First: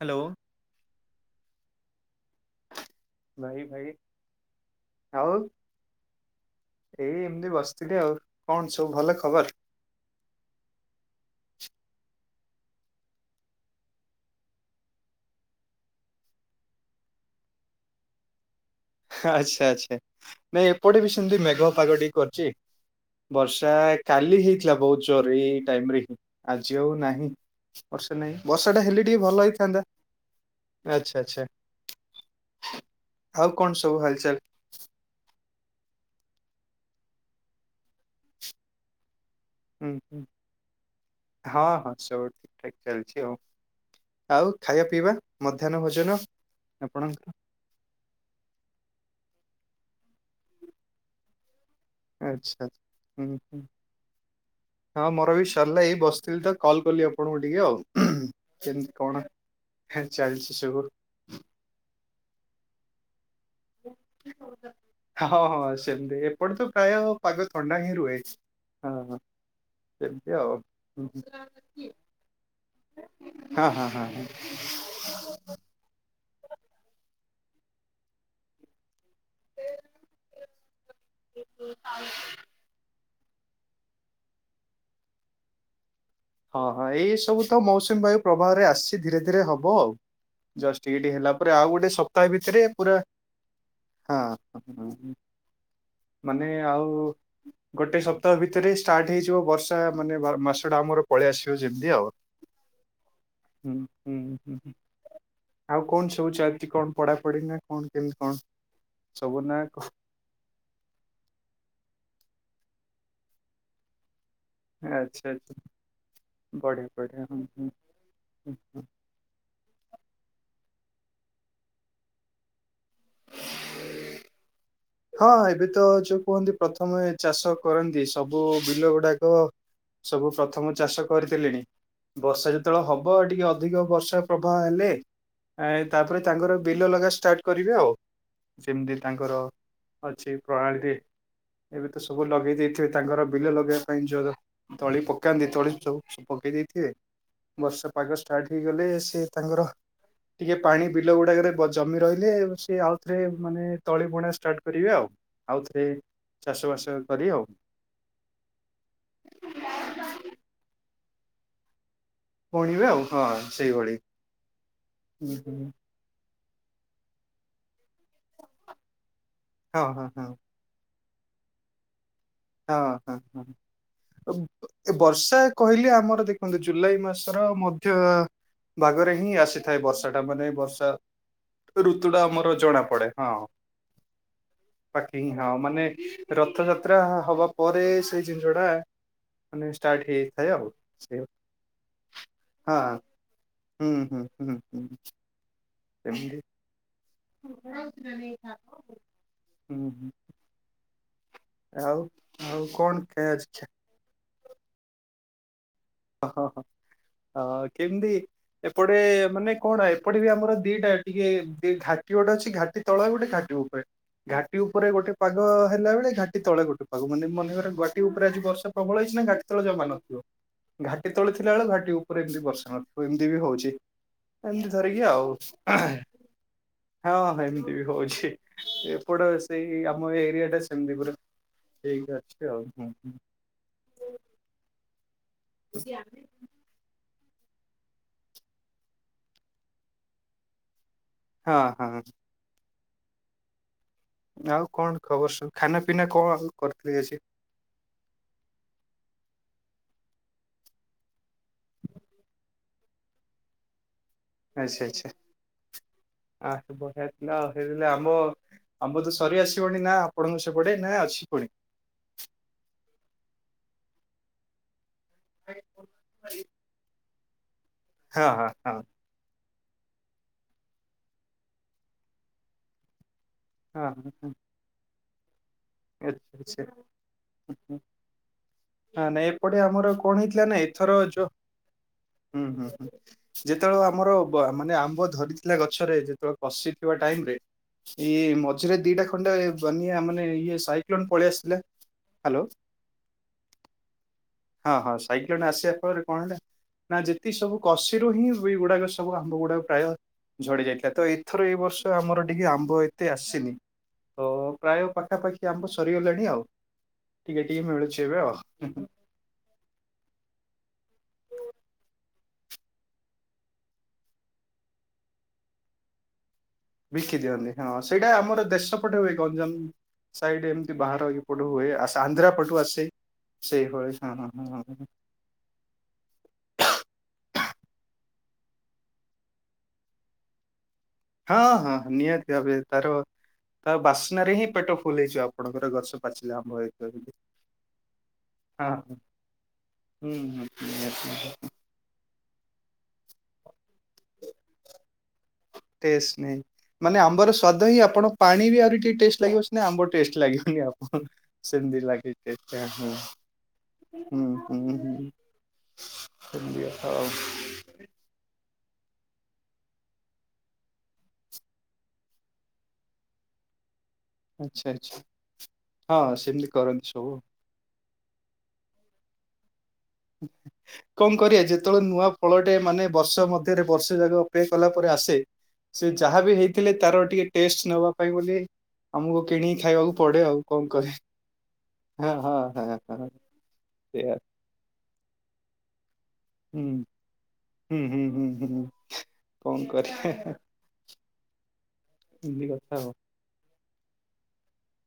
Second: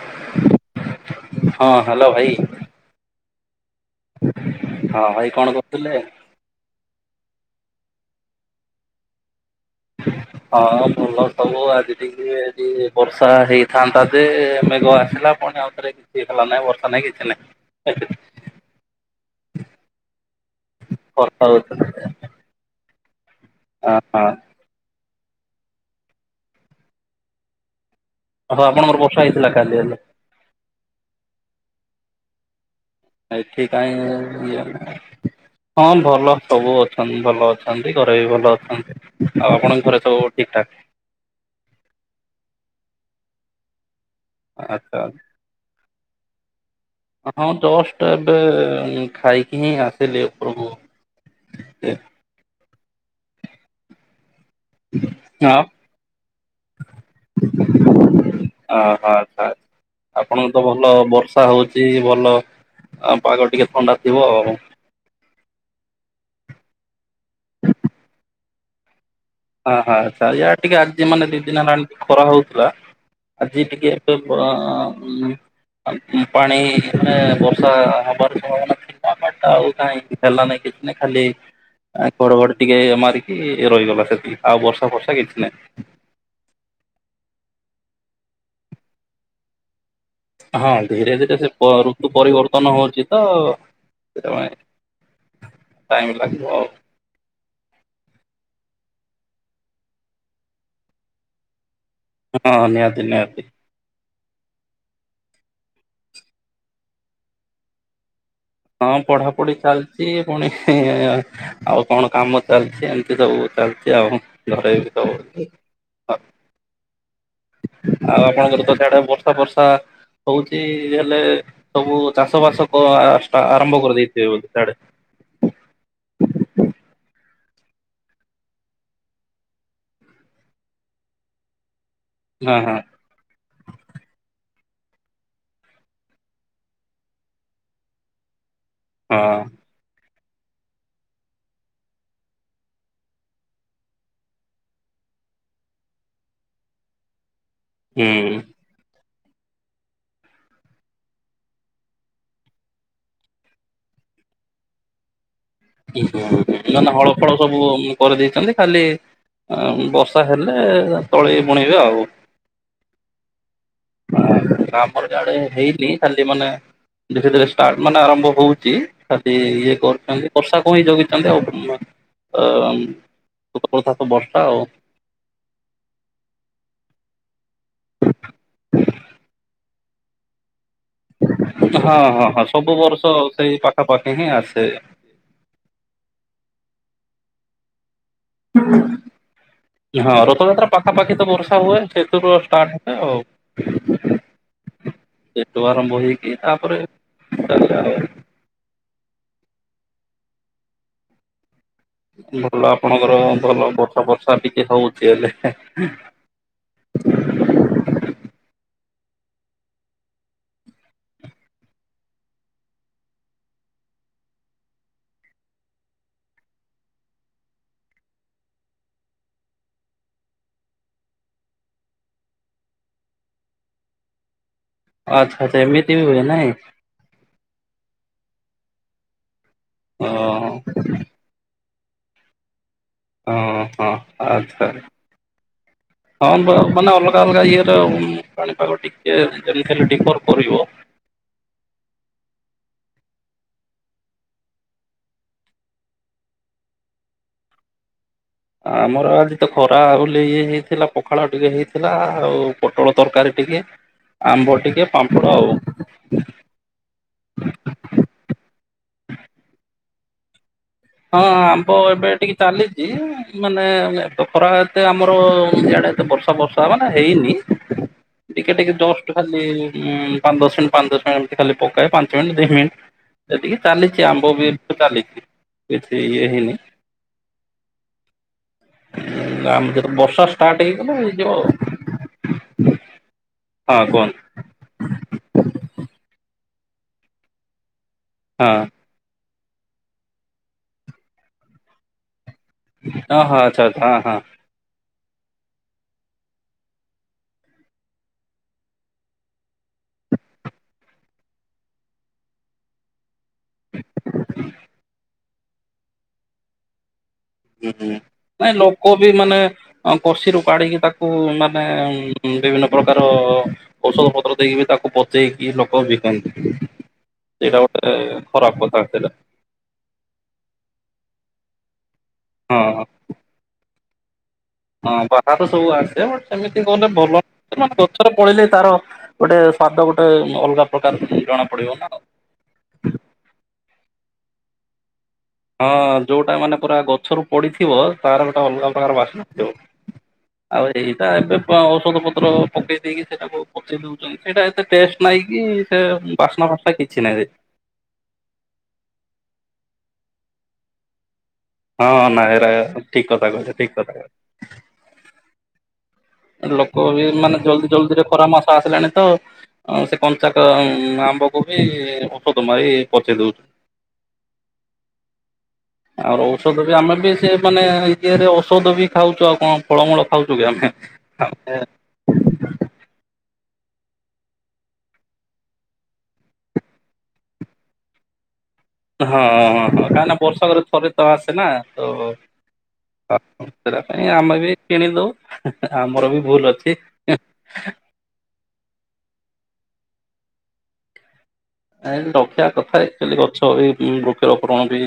Hello. ହଁ hello ଭାଇ। ଭାଇ ଭାଇ। ହଁ ଆଉ ଭାଇ କଣ କହୁଥିଲେ? ଏଇ ଏମିତି ବସିଥିଲି ଆଉ କଣ ସବୁ ଭଲ ଖବର? ହଁ ଫୁଲ ସବୁ ଆଜି ଟିକେ ଏଠି ବର୍ଷା ହେଇଥାନ୍ତା ଯେ ମେଘ ଆସିଲା। କଣି ଆଉଥରେ କିଛି ହେଲା ନାଇଁ ବର୍ଷା ନାଇଁ କିଛି ନାଇଁ। ଆଚ୍ଛା ଆଚ୍ଛା ନାଇଁ ଏପଟେ ବି ସେମିତି ବର୍ଷା ମେଘ ହଉଥିଲା ପାଗ ଟିକେ କରୁଚି। ବର୍ଷା ହଁ କାଲି ହେଇଥିଲା ବହୁତ ଜୋର ଏଇ ଟାଇମରେ ହିଁ ଆଜି ଆଉ ନାହିଁ। ବର୍ଷା ନାହିଁ ହଉ ବର୍ଷା ଟା ଆପଣଙ୍କର ହେଲେ ଟିକେ ହେଇଥିଲା ଭଲ କାଲି ହେଇଥାନ୍ତା ହେଲେ ଆଚ୍ଛା ଆଚ୍ଛା। ଆଉ ଏଠି କଣ ସବୁ କାଇଁ ହାଲଚାଲ [unintelligible] ହଁ ଭଲ ସବୁ ଅଛନ୍ତି ଭଲ ଅଛନ୍ତି ଘରେ ବି ଭଲ ଅଛନ୍ତି। ଆଉ ଆପଣଙ୍କ ହୁଁ ଘରେ ହୁଁ ସବୁ ଠିକ୍ ଠାକ୍? ହଁ ହଁ ସବୁଠୁ ଠିକ୍ ଠାକ୍ ଚାଲିଚି ଆଉ ଆଉ ଖାଇବା ଆଚ୍ଛା ପିଇବା? ମଧ୍ୟାହ୍ନ ଭୋଜନ? ଆପଣଙ୍କର ହଁ ଜଷ୍ଟ ଏବେ ଖାଇକି ହିଁ ଆସିଲି ଉପରକୁ। ଆଚ୍ଛା ହୁଁ ହୁଁ। ହଁ ମୋର ବି ସରିଲା ଏଇ ବସିଥିଲି ତ କଲ୍ କଲି ଆପଣଙ୍କୁ ଟିକେ ଆଉ କେମତି ଓହୋ କଣ? ଆଚ୍ଛା ହା ଚାଲିଚି ସବୁ। ବଷା ହଉଚି ଭଲ ଆଉ ପାଗ ଟିକେ ଥଣ୍ଡା ଥିବ ଆଉ। ହଁ ହଁ ସେମିତି ଏପଟ ତ ପ୍ରାୟ ପାଗ ଥଣ୍ଡା ହିଁ ରୁହେ ହଁ ହଁ ହ ହଁ ଆଛା ସେମିତି ୟା ଆଉ ଟିକେ ଆଜି ହଁ ମାନେ ଦି ଦିନ ଟାଣ ଖରା ହଉଥିଲା। ଆଜି ହଁ ଟିକେ ହଁ ଏ ହଁ। ପାଣି ବର୍ଷା ହବାର ସମ୍ଭାବନା ଆଉ କାହିଁ ହେଲା ନାଇଁ କିଛି ନାଇଁ ଖାଲି ଘଡଘଡି ଟିକେ ମାରିକି ରହିଗଲା ସେ ଆଉ ବର୍ଷା ଫର୍ଷା କିଛି ନାଇଁ। ହଁ ହଁ ଏଇ ସବୁ ତ ମୌସୁମୀ ବାୟୁ ପ୍ରଭାବରେ ଆସିଛି ଧୀରେ ଧୀରେ ହବ ଆଉ। ହଁ ଜଷ୍ଟ ଟିକେ ଟିକେ ଧୀରେ ହେଲା ଧୀରେ ସେ ପରେ ଆଉ ଗୋଟେ ଋତୁ ସପ୍ତାହ ଭିତରେ ପରିବର୍ତ୍ତନ ପୁରା ହଉଛି ତ ହଁ ସେଥିପାଇଁ ଟାଇମ ଲାଗିବ ମାନେ ଆଉ ଗୋଟେ ସପ୍ତାହ ଭିତରେ ଷ୍ଟାର୍ଟ ହେଇଯିବ ବର୍ଷା ମାନେ ମାସଟା ଆମର ପଳେଇ ଆସିବ ଯେମିତି ଆଉ ହଁ ନିହାତି ନିହାତି। ହୁଁ ହୁଁ ହୁଁ। ଆଉ କଣ ସବୁ ଚାଲିଛି କଣ ପଢାପଢି ନା କଣ କେମିତି କଣ? ହଁ ସବୁ ପଢାପଢି ନା କଣ? ଚାଲିଛି। ପୁଣି ଆଉ କଣ କାମ ଚାଲିଛି ଏମିତି ସବୁ ଚାଲିଛି ଆଉ ଘରେ ବି ସବୁ ଆଚ୍ଛା ଆଚ୍ଛା ବଢିଆ ବଢିଆ ହଁ। ଆଉ ଆପଣଙ୍କର ତ ଆଡେ ବର୍ଷା ବର୍ଷା ହଉଛି ହେଲେ ସବୁ ଚାଷ ବାସ ହ ଯଷ୍ଟ ଆରମ୍ଭ କରି ଦେଇଥିବେ ବୋଧେ ସିଆଡେ। ହଁ ଏବେ ତ ଯୋଉ କୁହନ୍ତି ପ୍ରଥମେ ଚାଷ କରନ୍ତି ସବୁ ବିଲ ଗୁଡାକ। ସବୁ ପ୍ରଥମ ଚାଷ କରିଥିଲିଣି ବର୍ଷା ହଁ ହଁ ଯେତେବେଳେ ହବ। ହେବ ଟିକେ ଅଧିକ ବର୍ଷା ପ୍ରବାହ ହେଲେ। ତାପରେ ତାଙ୍କର ବିଲ ଲଗା ଷ୍ଟାର୍ଟ କରିବେ ଆଉ ଯେମିତି ତାଙ୍କର ଅଛି ପ୍ରଣାଳୀରେ ଏବେ ତ ସବୁ ଲଗେଇ ଦେଇଥିବେ ତାଙ୍କର ବିଲ ଲଗେଇବା ପାଇଁ। ତଳି ପକାନ୍ତି ତଳି ସବୁ ପକେଇ ଦେଇଥିବେ ବର୍ଷା ହଁ ପାଗ ଷ୍ଟାର୍ଟ ହେଇ ହେଇଗଲେ ସେ ତାଙ୍କର ଟିକେ ପାଣି ବିଲ ଗୁଡାକରେ ଜମି ରହିଲେ ସିଏ ଆଉ ଥରେ ମାନେ ତଳି ବୁଣା ଷ୍ଟାର୍ଟ କରିବେ ଆଉ ଆଉଥରେ ଚାଷ ମାନେ ବାସ ହଳ କରି ଫଳ ଆଉ ସବୁ କରି ଦେଇଛନ୍ତି ଖାଲି ବର୍ଷା ହେଲେ ତଳି ବୁଣିବେ ଆଉ ବୁଣିବେ ଆଉ ହଁ ସେଇଭଳି। ଆମର ଆଡେ ହୁଁ ହୁଁ। ହେଇନି ଖାଲି ମାନେ ଧୀରେ ଧୀରେ ଷ୍ଟାର୍ଟ ମାନେ ଆରମ୍ଭ ହଉଛିି ଖାଲି ଇଏ ହଁ ହଁ ହଁ କରୁଛନ୍ତି ବର୍ଷାକୁ ହିଁ ଜଗିଛନ୍ତି ଆଉ ଖାଲି ହଁ ହଁ ହଁ। ତ ବର୍ଷା ଆଉ ଏ ବର୍ଷା କହିଲେ ଆମର ଦେଖନ୍ତୁ ଜୁଲାଇ ମାସର ମଧ୍ୟ ଭାଗରେ ହିଁ ଆସିଥାଏ ବର୍ଷା ଟା ମାନେ ବର୍ଷା ଋତୁ ହଁ ଟା ହଁ ହଁ ଆମର ସବୁ ଜଣା ବର୍ଷ ସେଇ ପାଖାପାଖି ହିଁ ଆସେ ପାଖି ହଁ ମାନେ ରଥଯାତ୍ରା ହବା ପରେ ସେଇ ଜିନିଷ ଟା ମାନେ ଷ୍ଟାର୍ଟ ହଁ ହେଇଥାଏ ରଥଯାତ୍ରା ଆଉ ପାଖାପାଖି ତ ସେଇଆ ବର୍ଷା ହୁଏ ସେଥିରୁ ଷ୍ଟାର୍ଟ ହଁ ହୁଏ ହଁ ଆଉ। ହୁଁ ହୁଁ ହୁଁ ହୁଁ ସେଠୁ ଆରମ୍ଭ ହେଇକି ସେମିତି। ତାପରେ ଚାଲେ ଆଉ। [unintelligible] ହୁଁ ହୁଁ ଆଉ ଆଉ ଭଲ କଣ ଆପଣଙ୍କର ଖିଆ ଆଜି ଭଲ ବର୍ଷା ଫର୍ଷା ଟିକେ ହଉଛି ହେଲେ ହଁ କେମିତି ଏପଟେ ମାନେ କଣ ଏପଟେ ବି ଆମର ଦିଟା ଟିକେ ଦିଟା ଘାଟି ଗୋଟେ ଅଛି ଘାଟି ସେ ତଳ ଗୋଟେ ଘାଟି ଉପରେ ଘାଟି ଉପରେ ଗୋଟେ ପାଗ ହେଲା ବେଳେ ଘାଟି ତଳେ ଗୋଟେ ପାଗ ମାନେ ମନେକର ଘାଟି ଉପରେ ଆଜି ବର୍ଷା ପ୍ରବଳ ହେଇଛି ନା ଘାଟି ତଳେ ଜମା ନ ଥିବ ଘାଟି ତଳେ ଥିଲା ବେଳେ ଘାଟି ଉପରେ ଏମିତି ବର୍ଷା ନଥିବ ଏମିତି ବି ହଉଛି ଏମିତି ଧରିକି ଆଉ ଆଚ୍ଛା ଆଚ୍ଛା ଏମିତି ବି ହୁଏ ନାଇଁ। ହଁଁ ଏମିତି ବି ହଉଛି ଏପଟେ ସେଇ ଆମ ଓହୋ ଏରିଆ ଟା ସେମିତି ପୁରା ଠିକ୍ ଅଛି ଆଉ ହୁଁ ହଁ ହଁ ହଁ ହଁ ଆଛା ଆଜ୍ଞା ହଁ ମାନେ ଅଲଗା ଅଲଗା ଇଏର ପାଣିପାଗ ଟିକେ ଯେମିତି ହେଲେ ଡିପର୍ କରିବ ହଁ ହଁ ଆଉ କଣ ଖବର ସବୁ ଖାନା ପିନା କଣ ଆଉ କରିଥିଲେ କିଛି ଆମର ଆଜି ତ ଖରା ବୋଲି ଇଏ ହେଇଥିଲା ପଖାଳ ଟିକେ ହେଇଥିଲା ଆଉ ପୋଟଳ ତରକାରୀ ଟିକେ [inaudible] ଆମ୍ବ ଟିକେ ଆଚ୍ଛା ଆଚ୍ଛା ପାମ୍ପଡ଼ ଆଉ ଆ ବଢିଆ ଥିଲା ଆଉ ହେଇଥିଲା ଆମ ଆମ୍ବ ତ ସରି ଆସିବଣି ନା ଆପଣଙ୍କ ସେପଟେ ନା ଅଛି ପୁଣି ବ ଏବେ ଟିକେ ଚାଲିଛି ମାନେ ଏବେ ଖରା ଏତେ ଆମର ଇଆଡେ ଏତେ ବର୍ଷା ଫର୍ଷା ମାନେ ହେଇନି ହଁ ହଁ ଟିକେ ଟିକେ ହଁ ଜଷ୍ଟ ଖାଲି ପାଞ୍ଚ ଦଶ ମିନିଟ୍ ପାଞ୍ଚ ଦଶ ମିନିଟ୍ ଏମିତି ଖାଲି ପକାଏ ପାଞ୍ଚ ମିନିଟ୍ ଦି ମିନିଟ୍ ସେଠିକି ଚାଲିଛି ଆମ୍ବ ବି ଚାଲିଛି କିଛି ଇଏ ହେଇନି ଏତେ [unintelligible] ନା ନାଇଁ ଏପଟେ ଆମ ଆମର ଯେତେ କଣ ବର୍ଷା ହେଇଥିଲା ନା ଷ୍ଟାର୍ଟ ଏଥର ହେଇଗଲେ ଯୋଉ ହେଇଯିବ ହୁଁ ହୁଁ ହୁଁ ଯେତେବେଳେ ଆଉ ହଁ ଆମର କୁହନ୍ତୁ ମାନେ ଆମ୍ବ ଧରିଥିଲା ଗଛରେ ଯେତେବେଳେ କୋଷି ଥିବା ଟାଇମ୍ ରେ ଇଏ ହଁ ମଝିରେ ଦିଟା ଖଣ୍ଡେ ମାନେ ଇଏ ସାଇକ୍ଲୋନ ପଳେଇ ଆସିିଲା ହ୍ୟାଲୋ ହଁ ହଁ ଆଚ୍ଛା ଆଚ୍ଛା ହଁ ହଁ ହଁ ହଁ ସାଇକ୍ଲନ ଆସିବା ଫଳରେ କଣ ହେଲା ନା ଯେତିି ସବୁ କଷିରୁ ହିଁ ଏଗୁଡାକ ସବୁ ଆମ୍ବ ଗୁଡାକ ପ୍ରାୟ ଝଡି ଯାଇଥିଲା ତ ଏଥର ଏଇ ବର୍ଷ ଆମର ଟିକେ ଆମ୍ବ ଏତେ ଆସ ସିନି ତ ପ୍ରାୟ ପାଖାପାଖି ଆମ୍ବ ସରିଗଲାଣି ଆଉ ଟିକେ ଟିକେ ହୁଁ ମିଳୁଛି ଏବେ ନାଇଁ ଆଉ। ଲୋକ ବି ମାନେ କସିିରୁ କାଢିକି ତାକୁ ମାନେ ବିଭିନ୍ନ ପ୍ରକାର ଔଷଧ ପତ୍ର ଦେଇକି ବି ତାକୁ ପଚେଇକି ଲୋକ ବିକନ୍ତି। ବିକି ଦିଅନ୍ତି ସେଇଟା ହଁ ଗୋଟେ ସେଇଟା ଆମର ଖରାପ ଦେଶ କଥା ପଟେ ଥିଲା। ହୁଏ ଗଞ୍ଜାମ। ସାଇଡ ଏମିତି ବାହାର ଏ ପଟୁ ହୁଏ ଆନ୍ଧ୍ରା ହଁ ପଟୁ ଆସେ ସେଇ ହଳି ହଁ ହଁ ହଁ ହଁ। ହଁ ବାହାରୁ ସବୁ ଆସେ ସେମିତି କ ଭଲ ଗଛରେ ପଳେଲେ ତାର ଗୋଟେ ସ୍ଵାଦ ଗୋଟେ ଅଲଗା ପ୍ରକାର ଜଣା ପଡିବ ନା। ଏ ତାର ତା ବାସ୍ନାରେ ହିଁ ପେଟ ଫୁଲ ହେଇ ଯା ହଁ ଯୋଉଟା ମାନେ ପୁରା ଗଛରୁ ପଡିଥିବ ତାର ଗୋଟେ ଅଲଗା ହଁ ହଁ ପ୍ରକାର ବାସ୍ନାଥିବ। ହୁଁ ହୁଁ ଆଉ ନିହାତି ଏଇଟା ନିହାତି ଏବେ ଔଷଧ ପତ୍ର ପକେଇ ଦେଇକି ସେଇଟାକୁ ପଠେଇ ଦଉଛି। ସେଇଟା ଏତେ ଟେଷ୍ଟ ନାଇଁ କି ସେ ବାସ୍ନା ଫାସ୍ନା କିଛି ନାହିଁ। ସଵାଦ ହଁ ଆପଣ ପାଣି ବି ଆହୁରି ଟିକେ ଟେଷ୍ଟ ଲାଗିବ ନା ଆମ୍ବ ଟେଷ୍ଟ ଲାଗିବନି ଆପଣ ସେମିତି ହଁ ଲାଗେ ନାଇଁ ଟେଷ୍ଟ ଏରା ଟା ଠିକ କଥା କହିଲେ ଠିକ କଥା ହଁ ହ ହ। ଲୋକ ବି ମାନେ ଜଲଦି ଜଲଦିରେ ଖରା ମାସ ଆସିଲାଣି ତ। ହ ସେ କଞ୍ଚାକ ଆମ୍ବକୁ ବି ଔଷଧ ମାରି ପଚେଇ ଦଉଛନ୍ତି। ଆଚ୍ଛା ଆଚ୍ଛା। ହଁ ଆଉ ସେମିତି ଔଷଧ ବି କରନ୍ତି ଆମେ ସବୁ। ବି ସେ ମାନେ ଇରେ ଔଷଧ ବି ଖାଉଛୁ ଆଉ କଣ। ଫଳମୂଳ ଖାଉଛୁ କି ଆମେ। କଣ କରିବା ହଁ ଯେତେବେଳେ ନୂଆ। ଫଳଟେ ମାନେ ବର୍ଷ ମଧ୍ୟରେ ବର୍ଷେ ଯାକ ଅପେକ୍ଷା କଲା ପରେ ଆସେ। ସେ ଯାହା ବିି ହେଇଥିଲେ ତାର ଟିକେ ଟେଷ୍ଟ ନବା ପାଇଁ ବୋଲି। ଆମକୁ ହଁ ହଁ କିଣିକି ହଁ ଖାଇବାକୁ କାହିଁକି ପଡେ ଆଉ ବର୍ଷାକରେ କଣ ଥରେ ତ ଆସେ ନା ତ। କରିବା ହଁ ହଁ ହଁ ହଁ ସେଟା ପାଇଁ ସେଇଆ। ଆମେ ବି କିଣି ଦଉ ଆମର ବି ଭୁଲ ହୁଁ ଅଛି। ହୁଁ ହୁଁ ହୁଁ ହୁଁ। କଣ କରିବା। ରଖିବା ଏମିତି କଥା ଆଉ। ଆଚୁଆଲି ଗଛ ଏଇ ବୃକ୍ଷ ରୋପଣ ବି।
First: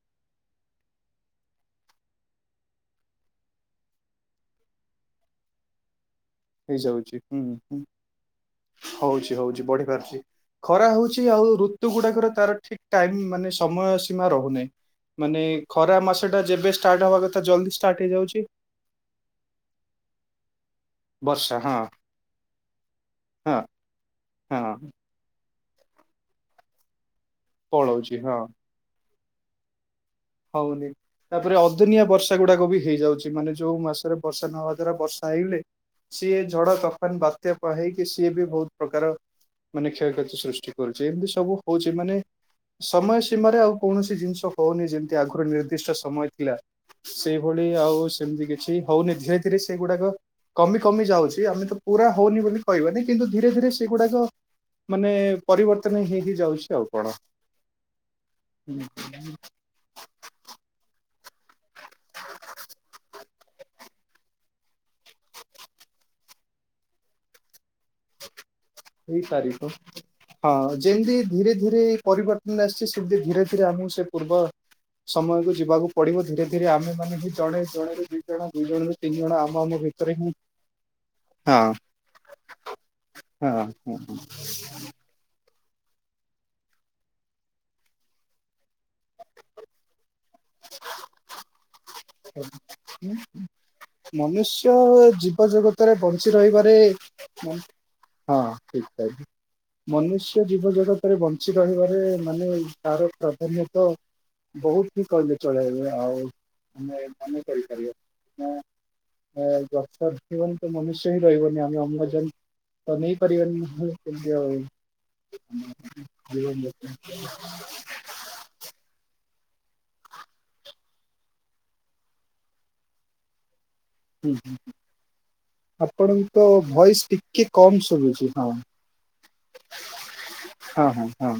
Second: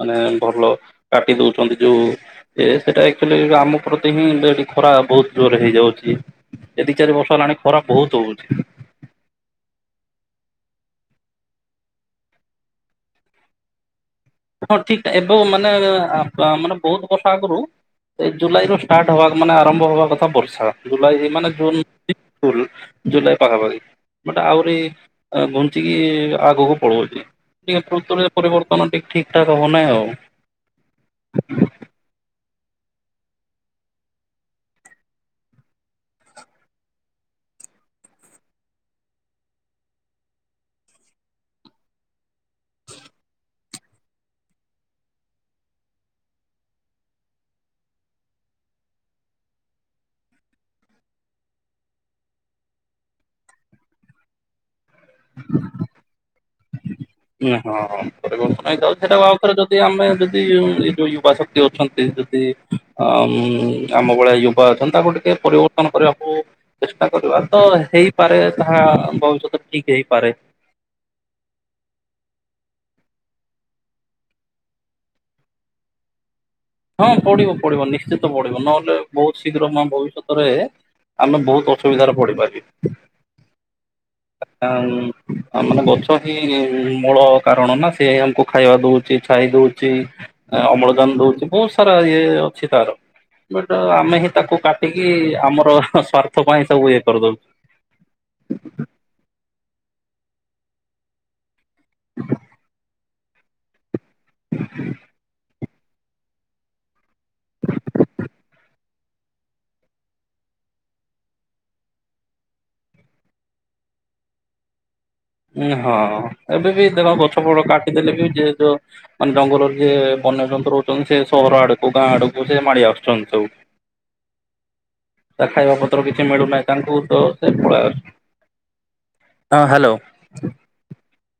ମାନେ ଭଲ କାଟି ଦଉଛନ୍ତି ଯୋଉ। ଏ ସେଇଟା ଆଚୁଆଲି ଆମ ପ୍ରତି ହିଁ ଖରା ବହୁତ ଜୋରରେ ହେଇଯାଉଛି। ଏ ଦୁଇ ହେଇଯାଉଛି ଚାରି ବର୍ଷ ହୁଁ ହେଲାଣି ହୁଁ ଖରା ବହୁତ ଜୋରେ ହଉଛି। ହଉଛି ହଉଛି ବଢିପାରୁଛି। ଖରା ହଉଛି ଆଉ ଋତୁ ଗୁଡାକର ତାର ଠିକ ଟାଇମ ମାନେ ସମୟ। ସୀମା ରହୁନାହିଁ ହଁ ଠିକ ଏବେ ମାନେ ଖରା ମାସ ଟା ଯେବେ ମାନେ ବହୁତ ଷ୍ଟାର୍ଟ ହବା ବର୍ଷ କଥା ଆଗରୁ ଜଲଦି ଷ୍ଟାର୍ଟ ଏଇ ହେଇଯାଉଛି। ଜୁଲାଇରୁ ଷ୍ଟାର୍ଟ ହେବା ମାନେ ଆରମ୍ଭ ହେବା କଥା ବର୍ଷା। ଜୁଲାଇ ମାନେ ବର୍ଷା ହଁ ଜୁନ ଜୁଲାଇ ହଁ ପାଖାପାଖି ମୋଟେ ଆହୁରି ହଁ ଘୁଞ୍ଚିକି ଆଗକୁ ପଳଉଛି ଟିକେ ପଳଉଛି ରୁତୁରେ ହଁ ପରିବର୍ତ୍ତନ ଟିକେ। ଟା ହବ ନାଇ ଆଉ। ହଉନି। ତାପରେ ଅଦିନିଆ ବର୍ଷା ଗୁଡାକ ବି ହେଇଯାଉଛି ମାନେ ଯୋଉ ମାସରେ ବର୍ଷା ନହବା ଦ୍ଵାରା ବର୍ଷା ହେଇଗଲେ ସିଏ ଝଡ ତୋଫାନ ବାତ୍ୟା କ ହେଇକି ସିଏ ବି ବହୁତ ପ୍ରକାର ମାନେ କ୍ଷୟକ୍ଷତି ସୃଷ୍ଟି କରୁଚି ଏମିତି ସବୁ ହଉଚି ମାନେ ସମୟ ସୀମାରେ ଆଉ କୌଣସି ଜିନିଷ ହଉନି ଯେମିତି ଆଗରୁ ନିର୍ଦ୍ଦିଷ୍ଟ ସମୟ ଥିଲା ସେଇଭଳି ଆଉ ସେମିତି କିଛି ହଉନି ଧୀରେ ଧୀରେ ସେଇଗୁଡାକ କମି କମି ଯାଉଛି। ଆମେ ତ ପୁରା ହଉନି ବୋଲି କହିବାନି କିନ୍ତୁ ଧୀରେ ଧୀରେ ସେଗୁଡାକ ମାନେ ପରିବର୍ତ୍ତନ ହେଇ ହେଇ ଯାଉଛି। ଆଉ କଣ? ହଁ ହଁ ସେଟା ଆଉଥରେ [unintelligible] ଯଦି ଆମେ ଯଦି ଉଁ ଏଇ ଯୋଉ ଯୁବା ଶକ୍ତି ଅଛନ୍ତି ଯଦି ଅ ଆମ ଭଳିଆ ୟୁ ବା ଅଛନ୍ତି, ତାକୁ ଟିକେ ପରିବର୍ତ୍ତନ କରିବାକୁ ଚେଷ୍ଟା କରିବା। ତ ହେଇପାରେ, ତାହା ହେଇପାରିବ ଭବିଷ୍ୟତରେ ଠିକ ହେଇପାରେ। ହଁ, ଯେଏଁତି ଧୀରେ ଧୀରେ ପରିବର୍ତ୍ତନ ଆସିଛି। ସେମିତି ଧୀରେ ଧୀରେ ଆମକୁ ସେ ପୂର୍ବ ସମୟକୁ ଯିବାକୁ ପଡିବ ଧୀରେ ଧୀରେ ଆମେ ହଁ ମାନେ ହିଁ ପଡିବ ଜଣେ ପଡିବ ଜଣରୁ ଦି ନିଶ୍ଚିତ ଜଣ ପଡିବ। ଦୁଇ ଜଣରୁ ନହେଲେ ତିନି ଜଣ ବହୁତ ଆମ ଶୀଘ୍ର ଆମ ମ ଭିତରେ ହିଁ ଭବିଷ୍ୟତରେ ଆମେ ହଁ ବହୁତ ଅସୁବିଧାରେ ପଡିପାରିବି। ହଁ ହଁ ହ ଆ ମାନେ ଗଛ ହିଁ ମୂଳ କାରଣ ନା ସେ ହିଁ ଆମକୁ ଖାଇବା ଦଉଚି, ଛାଇ ଦଉଚି, ଅମ୍ଳଜାନ ଦଉଚି। ବୁସ୍ ସାରା ଇଏ ଅଛି ତାର। ବଟ ଆମେ ହିଁ ତାକୁ ମନୁଷ୍ୟ କାଟିକି ଜୀବ ଆମର ଜଗତରେ ବଞ୍ଚି ସ୍ଵାର୍ଥ ପାଇଁ ରହିବାରେ ସବୁ ଇଏ- କରିଦଉ। ହଁ, ଠିକ୍ କହିଲେ। ମନୁଷ୍ୟ ଜୀବ ଜଗତରେ ବଞ୍ଚି ରହିବାରେ ମାନେ ତାର ପ୍ରାଧାନ୍ୟତ ବହୁତ ହିଁ କହିଲେ ଚଳେଇବେ। ଆଉ ଆମେ ମାନେ କରିପାରିବା ମେ ଅ ଗଛ ରହିବନି ତ ମନୁଷ୍ୟ ହିଁ ରହିବନି ଆମେ ଅମ୍ଳଜାନ ତ ନେଇ ପାରିବାନି। କେମିତି ଆଉ ଉଁ, ହଁ, ଜୀବନ ଏବେ ବି ଯାପନ ଦେଖ ଗଛ ଫଛ କାଟିଦେଲେ ବି ଯେହେତୁ ମାନେ ଜଙ୍ଗଲରେ ଯିଏ ବନ୍ୟଜନ୍ତୁ ରହୁଚନ୍ତି। ସେ ସହର ଆଡକୁ ଗାଁ ଆଡକୁ ସେ ମାଡି ଆସୁଛନ୍ତି ସବୁ। ହୁଁ, ହୁଁ, ତା ଖାଇବା ପତ୍ର କିଛି ଆପଣଙ୍କ ମିଳୁନାହିଁ ତାଙ୍କୁ ଭଏସ ତ ସେ ଟିକେ ପଳେଇ କମ୍ ଆସୁଛନ୍ତି ଶୁଭୁଚି। ହଁ? ହଁ, ହ୍ୟାଲୋ। ହଁ ହଁ ହଁ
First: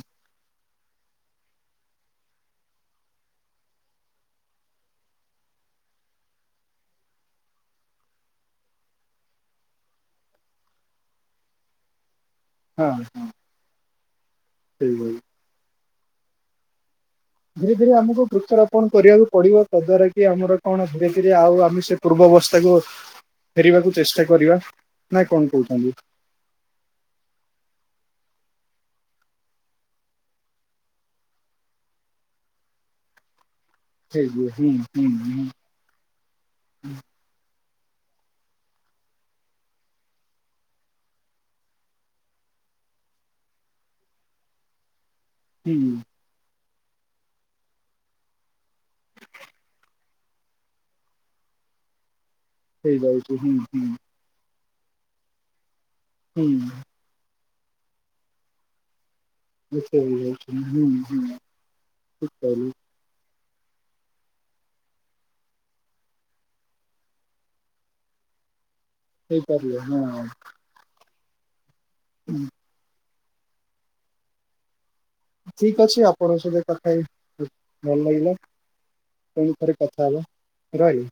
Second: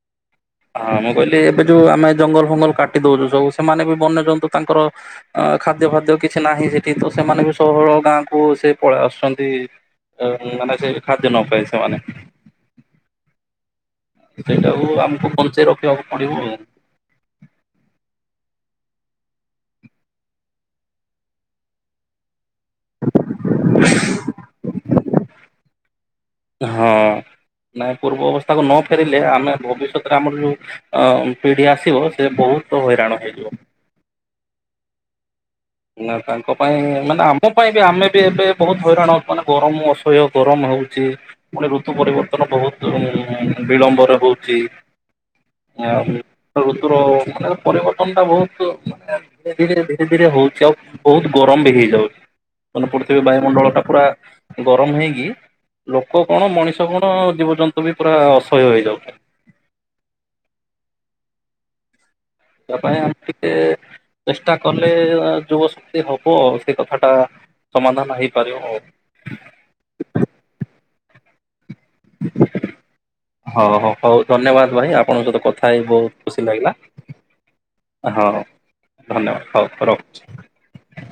ହଁ ମୁଁ କହିଲି ଏବେ ଯୋଉ ଆମେ ଜଙ୍ଗଲ ଫଙ୍ଗଲ କାଟି ଦଉଚୁ ସବୁ ସେମାନେ ବି ବନ୍ୟ ଯନ୍ତୁ ତାଙ୍କର ଅ ଖାଦ୍ୟ ଫାଦ୍ୟ କିଛି ନାହିଁ ସେଠି। ତ ସେମାନେ ବି ସବୁବେଳେ ଗାଁକୁ ସେ ପଳେଇ ଆସୁଛନ୍ତି। ଏ ମାନେ ସେ ଖାଦ୍ୟ ନ ପାଇ ସେମାନେ। ହଁ, ହଁ। ସେଇଟାକୁ ଆମକୁ ପଞ୍ଚେଇ ରଖିବାକୁ ପଡିବ ଆଉ। ଧୀରେ ଧୀରେ ଆମକୁ ବୃକ୍ଷରୋପଣ କରିବାକୁ ପଡ଼ିବ। ତା ଦ୍ଵାରା କି ଆମର କଣ ଧୀରେ ଧୀରେ ଆଉ ଆମେ ସେ ପୂର୍ବ ଅବସ୍ଥାକୁ ଫେରିବାକୁ ଚେଷ୍ଟା କରିବା। ନା କଣ କହୁଚନ୍ତି? ହଁ ନାଇଁ ପୂର୍ବ ଅବସ୍ଥାକୁ ନ ଫେରିଲେ, ଆମେ ଭବିଷ୍ୟତରେ ଆମର ଯଉ ଅ ପିଢି ଆସିବ ସେ ବହୁତ ହଇରାଣ ହେଇଯିବ। ସେଇ ହୁଁ, ହୁଁ, ହଁ ନା ତାଙ୍କ ପାଇଁ ମାନେ ଆମ ପାଇଁ ବି ଆମେ ବି ଏବେ ବହୁତ ହଇରାଣ ମାନେ ଗରମ ଅସହ୍ୟ ଗରମ ହଉଚି। ପୁଣି ଋତୁ ପରିବର୍ତ୍ତନ ବହୁତ ଉଁ ବିଳମ୍ବରେ ହଉଚି। ହୁଁ ଆଉ ଋତୁର ମାନେ ପରିବର୍ତ୍ତନ ଟା ବହୁତ ମାନେ ଧୀରେ ଧୀରେ ଧୀରେ ଧୀରେ ହଉ ସେ ଆଉ ବହୁତ ଗରମ ବି ହେଇଯାଉଚି। ମାନେ ପୃଥିବୀ ହେଇଯାଉଛି ହୁଁ ବାୟୁମଣ୍ଡଳ ଟା ହୁଁ ପୁରା ଗରମ ହେଇକି ଲୋକ କଣ ହୁଁ ମଣିଷ କଣ ଜୀବଜନ୍ତୁ ବି ପୁରା ଅସହ୍ୟ ହେଇଯାଉଛନ୍ତି। ତା [unintelligible] ପାଇଁ ଆମେ ଟିକେ ଚେଷ୍ଟା କଲେ ଯୁବ ଶକ୍ତି ହବ। ସେ କଥାଟା ସମାଧାନ ହେଇପାରିବ ଆଉ। ହେଇପାରିଲେ ନା ଆଉ। [inaudible] ହଉ -ହଉ -ହଉ ଧନ୍ୟବାଦ୍ ଭାଇ ଆ ଆପଣଙ୍କ ସହିତ କଥା ହେଇ ଠିକ ଅଛି ବହୁତ୍ ଆପଣଙ୍କ ଖୁସି ସହିତ ଲାଗିଲା କଥା ହେଇ ଭଲ -ହଁ। ଲାଗିଲା ଧନ୍ୟବାଦ୍ ପୁଣି ହଉ ଥରେ କଥା ହବା ରହୁଚି। ରହିଲି।